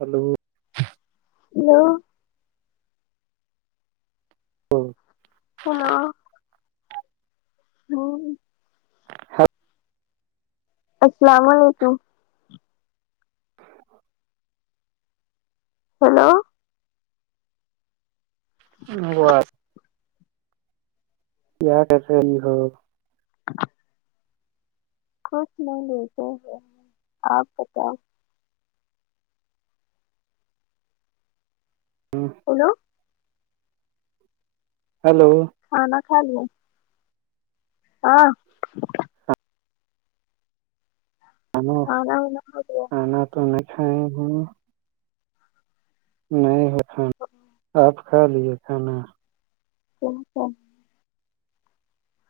hello hello hello ہاں السلام علیکم ہیلو ا [unintelligible] یہاں کیسے یہی ہو [unintelligible] کھ نہیں لیتے ہیں آپ بتاؤ ہاں بولو ہلو کھانا کھا لیا ہاں کانا کھانا وانا ہو گیا کھانا تو نہیں کھائے ہ نہیں ہے کھانا آپ کھا لیے کھانا اچ س [unintelligible]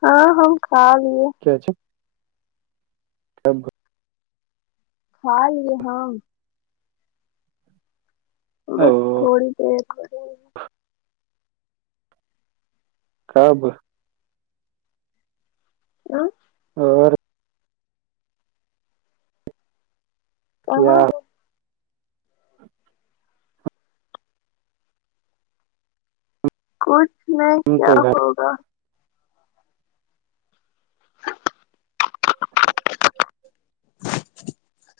ہاں ہم کھا لیے [unintelligible] سب [unintelligible] ہاں لے ہاں او بس تھوڑی دیر ہوی کاب ہ اور کیا کہاں ہے کچھ میں ہم کیا تو گھر ہوگا [unintelligible]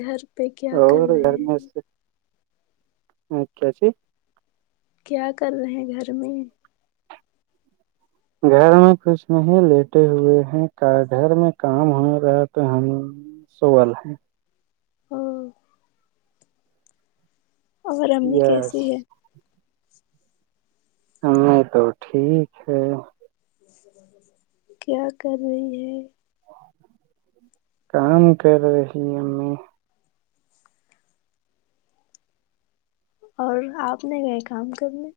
گھر پہ کیا کر اور رہے گھر میں ہیں ا کیاچی کیا کر رہے ہیں گھر میں گھر میں کچھ نہیں لیٹے ہوئے ہیں گھر میں کام ہو رہا تو ہم سوال ہاں اگر امی یس کیسی ہے ہم تو ٹھیک ہے کیا کر رہی ہے کام کر رہی ہمیں اور آپ نے کہئے کام کرنے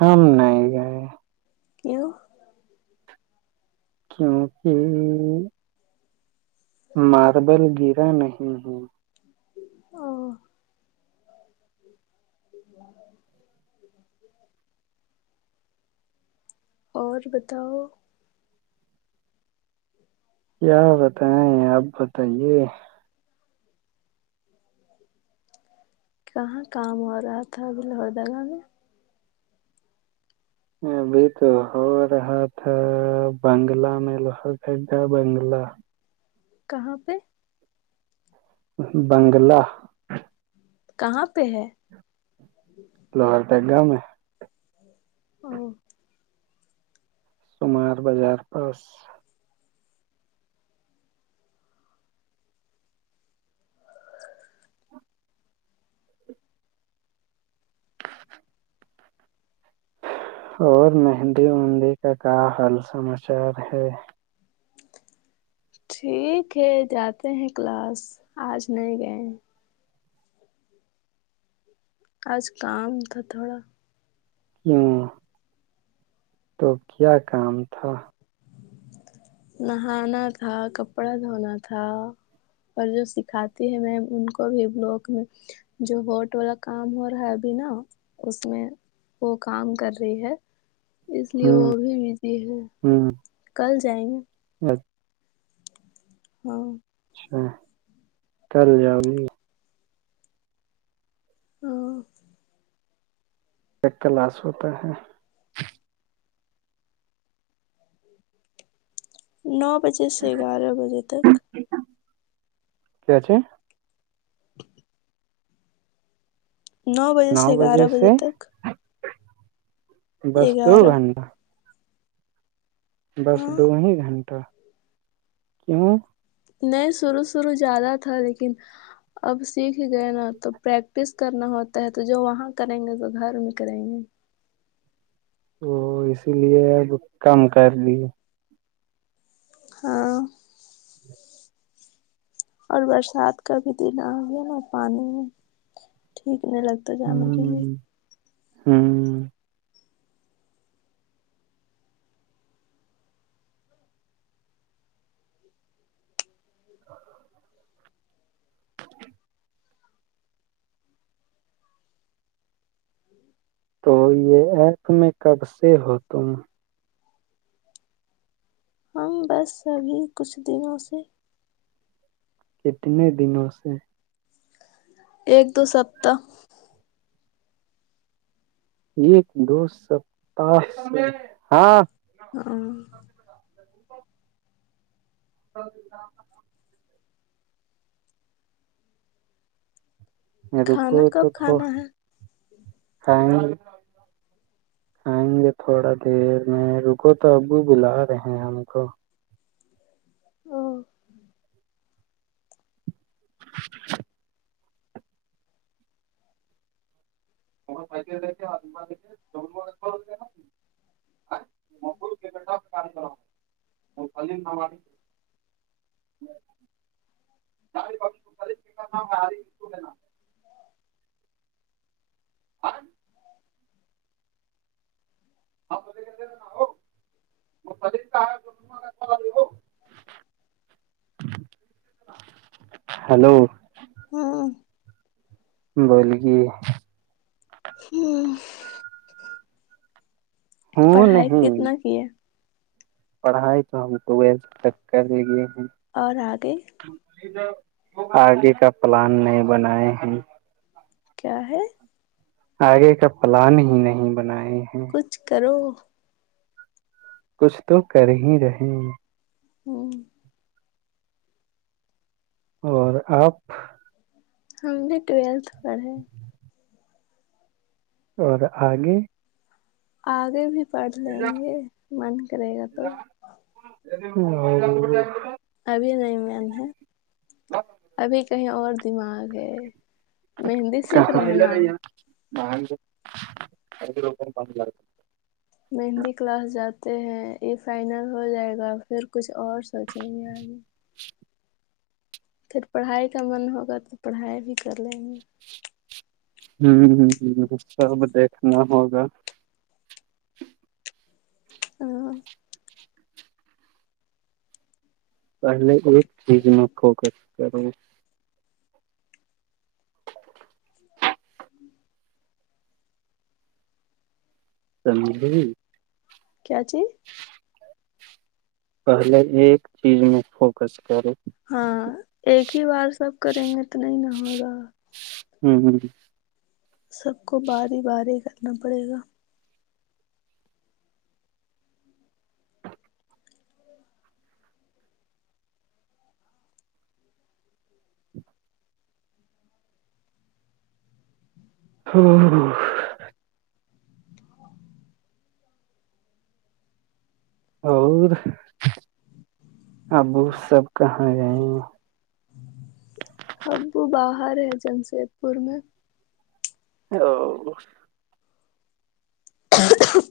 ہم نہیں گئے کیوں کیونکہ ماربل گرا نہیں او [unintelligible] اور بتاؤ کیا بتائیں آپ بتائیے کہاں کام ہو رہا تھا ابھی لوہر دگاہ میں ابھی تو ہو رہا تھا بنگلہ میں لوہار دگا بنگلہ کہاں پہ بنگلہ کہاں پہ ہے لوہردگا میں او شمار بازار پاس اور مہندی اندی کا حال سماچار ہے ٹھیک ہے جاتے ہیں کلاس آج نہیں گئے آج کام تھا تھوڑا ہاں تو کیا کام تھا نہانا تھا کپڑا دھونا تھا اور جو سکھاتے ہیں میم ان کو بھی بلاک میں جو ووٹ والا کام ہو رہا ہے ابھی نا اس میں وہ کام کر رہی ہے اس لیے وہ بھی بزی ہے ہوں کل جائیں گے اچھا ہاں اچھا کل جاؤگي ہوں ایک کلاس ہوتا ہے نو بجے سے گیارہ بجے تک کیا کیا نو بجے سے گیارہ بجے تک بس دو گیارہ گھنٹہ بس ہاں دو ہی گھنٹہ کیوں نہیں شروع شروع زیادہ تھا لیکن اب سیکھ گئے نا تو پریک پریکٹس کرنا ہوتا ہے تو جو وہاں کریں گے تو گھر میں کریں گے اسی لیے اب کم کر دیے ہاں اور برسات کا بھی دن آ گیا نا پانی میں ٹھیک نہیں لگتا جانے کے لیے ہوں تو یہ ایپ میں کب سے ہو تم ہم بس ابھی کچھ دنوں سے کٹ دن سے ایک دو سپتہ ایک دو سو پتااس ہاں [inaudible] [inaudible] مڈ کو کھانا تو کب تو کھانا ہے آئیں گے تھوڑا دیر میں رکو تو ابو بلا رہے ہیں ہم کو او [inaudible] [inaudible] [inaudible] [inaudible] اور [inaudible] ہیلو ہاں بولے [inaudible] ہوں پڑھائی نہیں کتنا کی ہے پڑھائی تو ہم تو ویس تک کر لیے ہیں اور آگے آگے کا پلان نئے بنائے ہیں کیا ہے آگے کا پلان ہی نہیں بنائے ہیں کچھ کرو کچھ تو کر ہی رہے ہو اور آپ ہمانے ٹویلتھ پڑھے اور آگے آگے بھی پڑھ لیں گے من کرے گا تو [inaudible] ابھی نہیں من ہے ابھی کہیں اور دماغ ہے مہندی سیکھ رہے ہیں نا [inaudible] مہندی کلاس جاتے ہیں یہ فائنل ہو جائے گا پھر کچھ اور سوچیں گے آگے [unintelligible] پھر پڑھائی کا من ہوگا تو پڑھائی بھی کر لیں گے ہوں ہ ہ سب دیکھنا ہوگا ہاں پہلے ایک چیز میں فوکس کر [unintelligible] س مج کیا چیز پہلے ایک چیز میں فوکس کرے ہاں ایک ہی بار سب کریں گے اتنا ہی نہ ہوگا ہوں ہ سب کو باری باری کرنا پڑے گا ہوں ہ اور ابو سب کہاں گئے ابو باہر ہے جمشید پور میں او [unintelligible]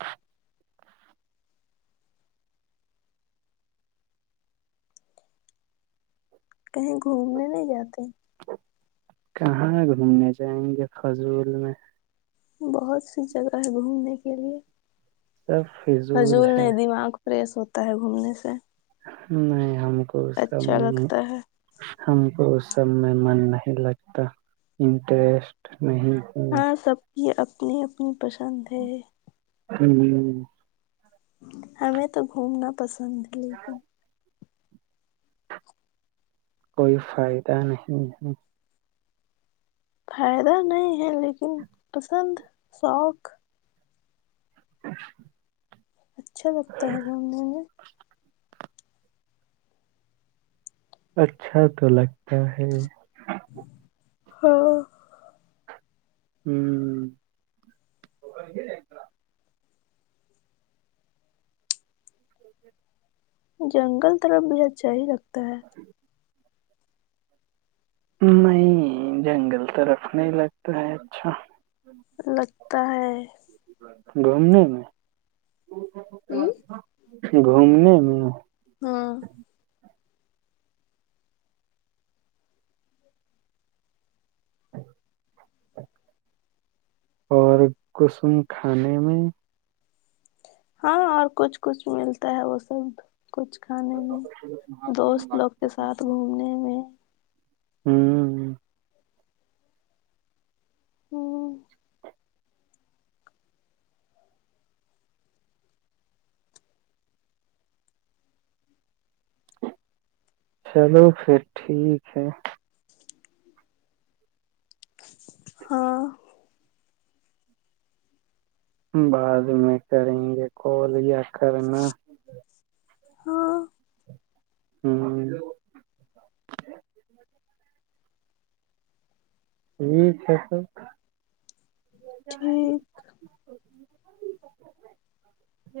ہاں کہیں گھومنے نہیں جاتے کہاں گھومنے جائیں گے فضول میں بہت سی جگہ ہے گھومنے کے لیے سب فضول حضول ہے نے دماغ کو فریش ہوتا ہے گھومنے سے نہیں ہم کو سب اچھا میں لگتا ہے ہم کو اس سب میں من نہیں لگتا انٹرسٹ نہیں ہاں ہے سب کی اپنی اپنی پسند ہے ہوں ہ ہمیں تو گھومنا پسند ہے لیکن کوئی فائدہ نہیں فائدہ نہیں ہے لیکن پسند شوق [unintelligible] اچھا لگتا ہے گھومنے میں اچھا تو لگتا ہے ہاں ہوں جنگل طرف بھی اچھا ہی لگتا ہے [unintelligible] نہیں جنگل تو رکھنے لگتا ہے اچھا لگتا ہے گھومنے میں ہوں، گھومنے میں ہاں اور کسم کھانے میں ہاں اور کچھ کچھ ملتا ہے وہ سب کچھ کھانے میں دوست لوگ کے ساتھ گھومنے میں ہوں ہوں چلو پھر ٹھیک ہے ہاں بعد میں کریں گے کال یا کرنا ہاں ہوں ج ہے سر [unintelligible] اا [unintelligible] جی جی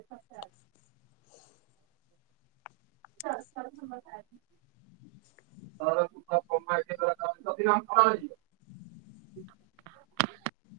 [unintelligible] چل سل سمجس آ اورر پکا کم کر سم خا جیا [unintelligible]